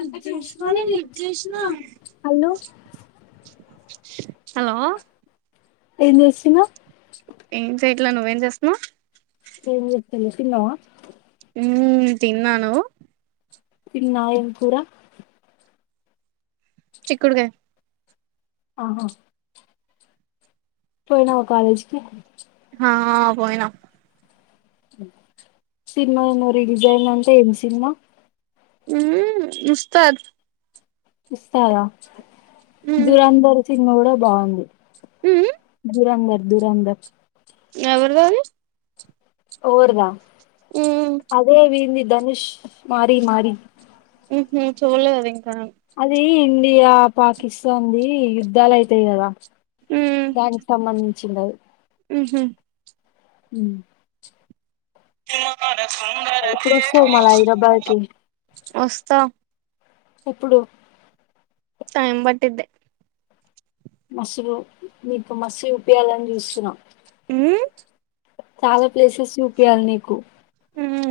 అంటే చూసుకొని నీకు చేయొచ్చుగా హలో స్ హలో ఎం జేస్తున్నవ్ ఏ సెట్ అట్లా నువ్వేం చేస్తున్నవ్ ఏం జేత్తలే తిన్నవా ఉ తిన్నాను తిన్న ఏం కూర చిక్కుడుగాయ్ ఆహా పోయినవా కాలేజికి హా పోయినా సినిమా ఏందో రిలీజ్ అయిందంట ఏం సినిమా ఉమ్ ఉస్తాద్ ఉస్తాదా మ్మ్ దురంధర్ సినిమా గూడం బాగుంది దురంధర్ దురంధర్ ఏవర్ రురారి ఓర్ దా మ్మ్ అదే విన్ది ధనుష్ మారి మారి ఉ హు చూడలేదు ఆది ఇంకా కణం ఈ ఇండియా పాకిస్తాన్ ది యుద్ధాలు అయితాయి గదా దానికి సంబంది చింది అది ఉహు ఉ సినిమ [unintelligible] ఇప్పుడు వాస్తవ మల హైదరాబాద్ కి వస్తా ఎప్పుడు టైమ్ బట్టిది. మసలు నీకు మసి చుపయాలని చూస్తున్నాం. ఊ చాలా ప్లేసెస్ చూపియ్యాలి నీకు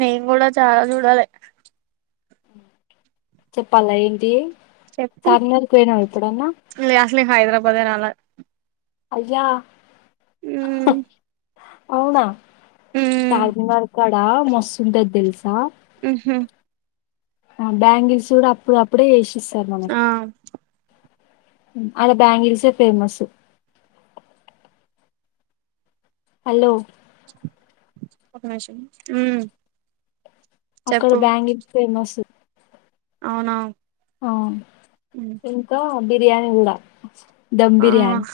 నేను కూడా చాలా చూడాలి. చెప్పాలా ఏంటి. చెప్పు చార్మినార్కి పోయినావ ఎప్పుడన్నా లే అసలు హైదరాబాదనా రాల అయ్యా ఊ అవునా చార్మినార్ కడా మస్తుంటది తెలుసా. ఉహమ్ బ్యాంగల్సూ అప్పుడు అప్పుడే చేసి ఆ అలా బ్యాంగిల్స్ లె ఫేమస్ హలో ఒక నిమిషం ఉ అక్కడ బ్యాంగిల్ ఫేమస్ అవునా అ ఇంకా బిర్యానీ కూడా దమ్ ఆ బిర్యానీ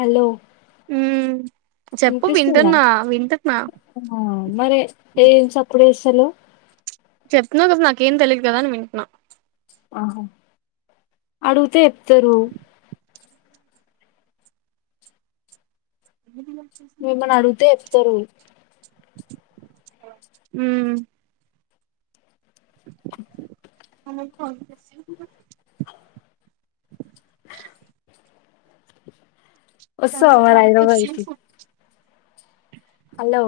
హలో హు ఇనిపిస్తుంద మరి ఎం సప్పుడు చే హలో చెప్తున్నావు కదా, నాక ఏం తెలియదు కదా అని వింటున్నా. ఆహో అడుగుతే చెప్తారు. నువ్వమని అడిగితే చెప్తారు. ఊ [unintelligible] ఊ [unintelligible] వసో అమ హైదరాబాకి హలో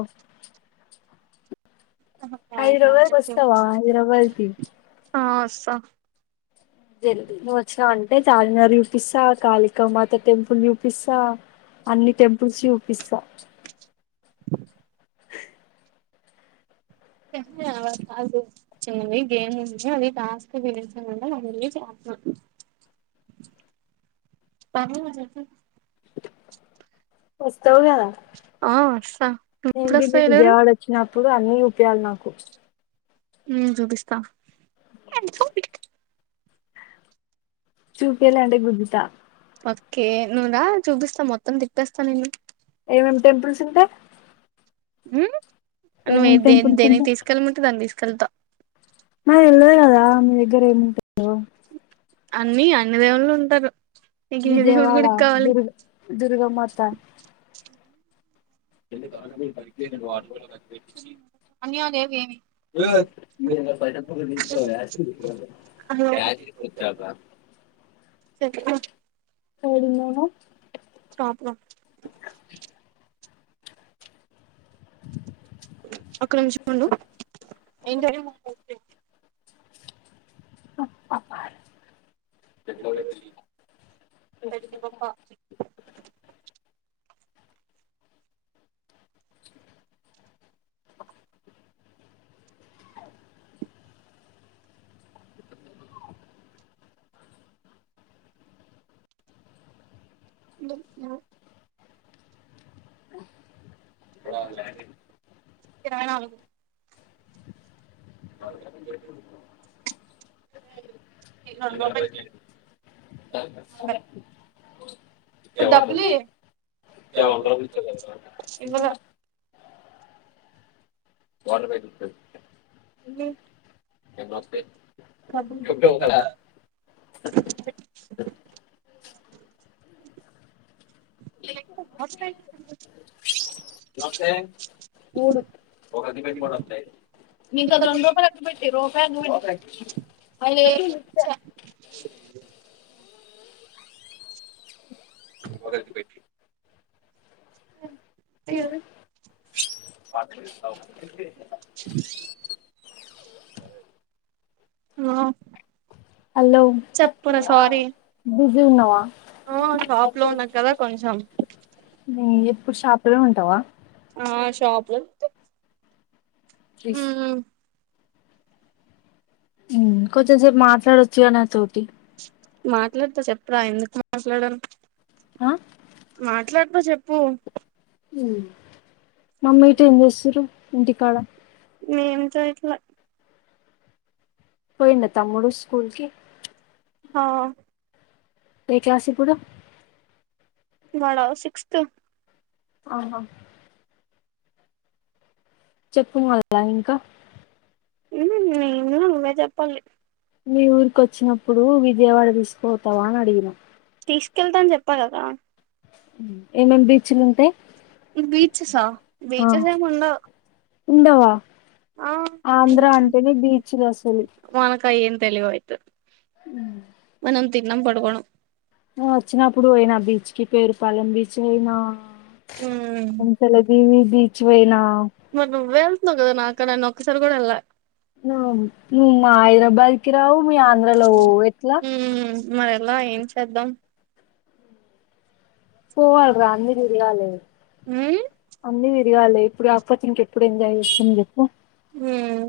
హైదరాబాద్ కు వస్తవా ఇరవై కి ఆ వస్త జల్ది నువు వచ్చినవ టే చార్మినార్ చూపిస్తా కాళికా మాత టెంపుల్ చూపిస్తా అన్ని టెంపుల్స్ చూపిస్తా నియవ్వ కాదు చిన్నవి గేమ్ ఉంది అది టాస్క్ గెలిచినవల్లె వన్ డే నుంచి ఆడుతున్నారు పర్లేదు మా ఉస్ ఆ వసా నువు ఎప్పుడు వస్తావు ఏలూరు ఇప్పుడు అన్ని చూపియాలే నాకు ఉ చూపిస్త ఆయామ్ హ్యాపీ చూపియలే అంటే గుద్దుత ఓకే నువ్వు రా చూపిస్తా మొత్తం తిప్పేస్తా నిన్ను ఏమేం టెంపుల్స్ ఉంటయి ఉ నువ్వు ఏ దేని టెంపుల్స్ దేనికి ఉంటాయి తీసుకెళ్ళమంటే దాని తీసు యెల్త నాకు తెల్వది కదా మీ దగ్గర ఏముంటాయో అన్ని అన్ని దేవుళ్లు ఉంటరు విజయవాడ దుర్గ దుర్గామాత ఎందుకు [unintelligible] పెటిచి అన్యదేవ ఏమి ఏమే వేణు గాడు బయటకు పొంగ తీసుకోవే యస్ టిస్ వచ్చేత కోడింగ్ యేన స్టాప్ రా కొంసేపు ఉండు ఎం జరిగిన ఫస్ట్ డే ఉప్ప పారు పెద్దొలిద్దరికి య వో రెండు వందల ల్యాండింగ్ కిరణ అవదు మరత పిన్ పెట్టుకుంటున్నావా అది కనపట్లేదు త అదే ఓ డబ్బులులి ఇవ్వలే ఆ [inaudible] [inaudible] వేలు నా హలో సారీ జీ ఉన్నావా ఆ షాప్ లో ఉన్నా కదా కొంచెం [inaudible] ఇప్పుడు షాపులో ఉంటావా ఆ షాపులు త్రీస్ కొంచెంసేపు మాట్లాడొచ్చగా నా తోటి మాట్లాడతా చెప్పురా ఎందుకు మాట్లాడను ఆ మాట్లాడు బ చెప్పు మ్ మమ్మీటి ఏం చేస్తురు ఇంటికాడ నేమ్ తో ఇట్లా పోయిన్న తమ్ముడు స్కూల్కి హ ఏ క్లాస్ ఇపుడు వాడ సిక్స్త్ ఆహ చెప్పు మల్ల ఇంకా ఉ నేను నువ్వే జెప్పల్లి మీ ఊరుకొచ్చినాం ప్పుడు విజయవాడ తీస్ పోతావా అని అడిగిన తీసుకెళ్తా అని చెప్పా గదా ఏమేమ్ బీచ్లు ఉంటే బీచసా బీచస్ ఏముండవ్ ఉండవ ఆంధ్రా అంటేనే బీచ్లు అసలు తెలీవ్ అయితే థిన్డం పడుకోడం నువ్ వచ్చినప్పుడు అయినా బీచ్ కి పేరు పాలెం బీచ్ పోయినా కొంచల దీవి బీచ్ పోయినా మరీ నువ్వే ఎల్తున్నావ్ కదా నా ఇక్కడన్న ఒక్కసారి కూడా వెళ్ళ ను నువ్వు మా హైదరాబాద్కి రావు మీ ఆంధ్రలో పోవు ఎట్లా లా ఏం చేద్దాం పోవాల రా అన్నీ దిరగాలి ఊమ్ తిరగాలి ఇప్పుడు కాకపోతే ఇంకెప్పుడు ఎంజాయ్ చేస్తం చెప్పు ఉమ్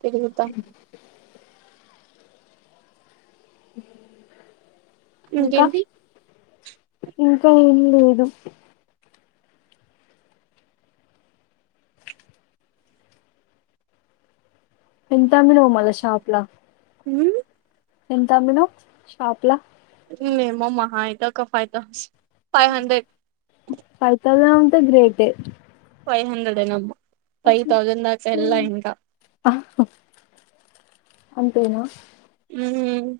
తెరుగుతా [inaudible] ఇంకా ఇంకేంటి ఇంకా ఏం లేదు ఎంత అమ్మినావ్ మళ శాప లా ఊమ్ ఎంత అమ్మినావ్ షాప్ల ఏమో మహా అయితే ఒక ఫైదా ఫైవ్ హండ్రెడ్ ఫ తదనంట గ్రేట ఫైవ్ హండ్రెడ్ యే నమ్ ఫైవ్ తౌజండ్ందాక ఎల్లల ఇంకా ఆ, అంతేనా ఉమ్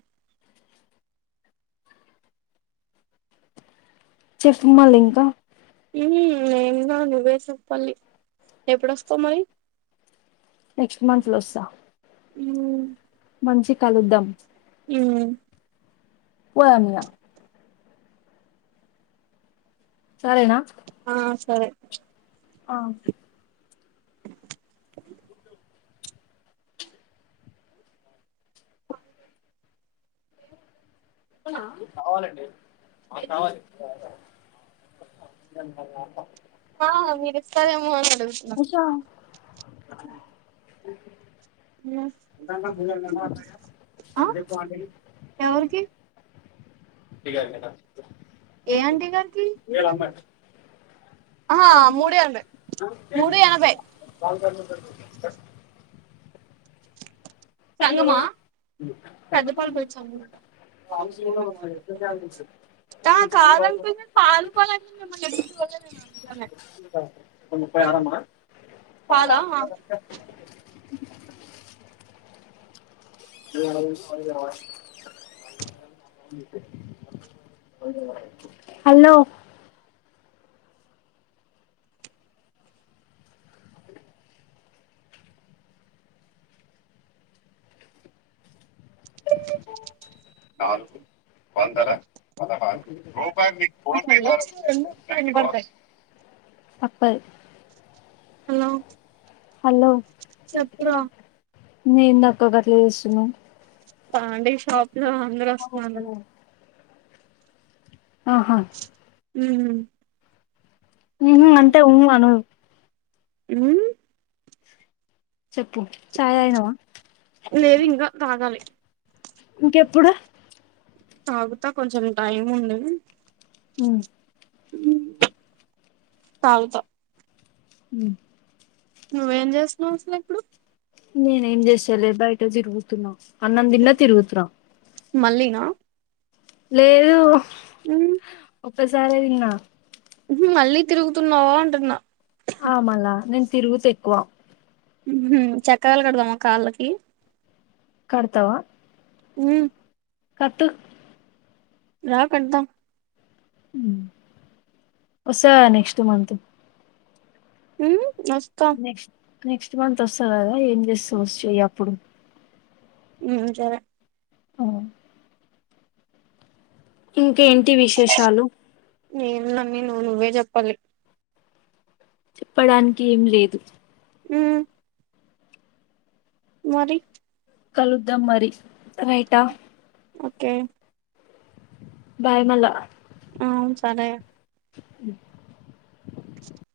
చెస్తు మళ ఇంకా నేన్నా నువ్వే చెప్పల్లి ఎప్పుడుొస్తావు మరి నెక్స్ట్ మంత్లొసా ఉమ్ మంచి కలుద్దాం ఉమ్ పోధం ధా సరేనా ఆ సరే ఆ అ కావాలండి మేక్ కావాలి ఆ మీరు ఇస్తారేమో అని అడుగుతున్న ఉషా, ఇ ఆ అ ఎవరికి [inaudible] ఏ ఆంటీ గారికి ఆహా మూడు ఎనభై మూడు ఎనభై [inaudible] సంగమా పెద్దపాలు పోయి సంగం ఆ కాదనుకున్నా పాలు పాలు అంటే మిమ్మల్ని ఎప్పుడు చూడలేదు నేను అందుకనే పాలా ఆ [unintelligible] హలో పందర వినపడతాయి అప్ప [unintelligible] హలో హలో చెప్పురా చెప్పిగా నేందక్కా గట్ల ఏస్తున్నవ్ పాండీ షాప్ లో అందరు ఒస్తున్నారు ఆహా ఊ ఉ అంటే ఉ అను ఊమ్ చెప్పు చాయ్ తాగినవా లేదు ఇంకా తాగాలి ఇంకెప్పుడు తాగుతా కొంచెం టైం ఉంది ఊ ఊమ్ తాగుతా ఉ నువ్వేం జెస్తున్నావు అసలు ఇప్పుడు నేనేం జెసలే బయ్ ట తిరుగుతున్నా అన్నం దిన్న తిరుగుతున్నా మళ్లినా లేదు ఊ ఒక్కసారే దిన్న ఇపుడు మళ్ళీ తిరుగుతున్నావా అంటున్నా ఆ మల్ల నేను తిరుగుత ఎక్కువ ఉహు చక్రాలు కడదామ కాళ్ళకి కడతవ ఉ కట్టు రా కడత ఊ వస్తగా నెక్స్ట్ మంతు ఊ ఒస్తా. నెక్స్ట్ నెక్స్ట్ మంత్ వస్తావ్ కదా ఏం చేస్త వచ్చ అప్పుడు హ్మ్ చరే హ్మ్ ఇ ఏంటి విశేషాలు ఏం ఉంది అన్ని నువ్ నువ్వే చెప్పాలి చెప్పడానికి ఏం లేదు హ్మ్ మరి కలుద్దాం మరి రైటా ఒకే బాయ్ మళ్ళ ఆవున్ సరే మ్మ్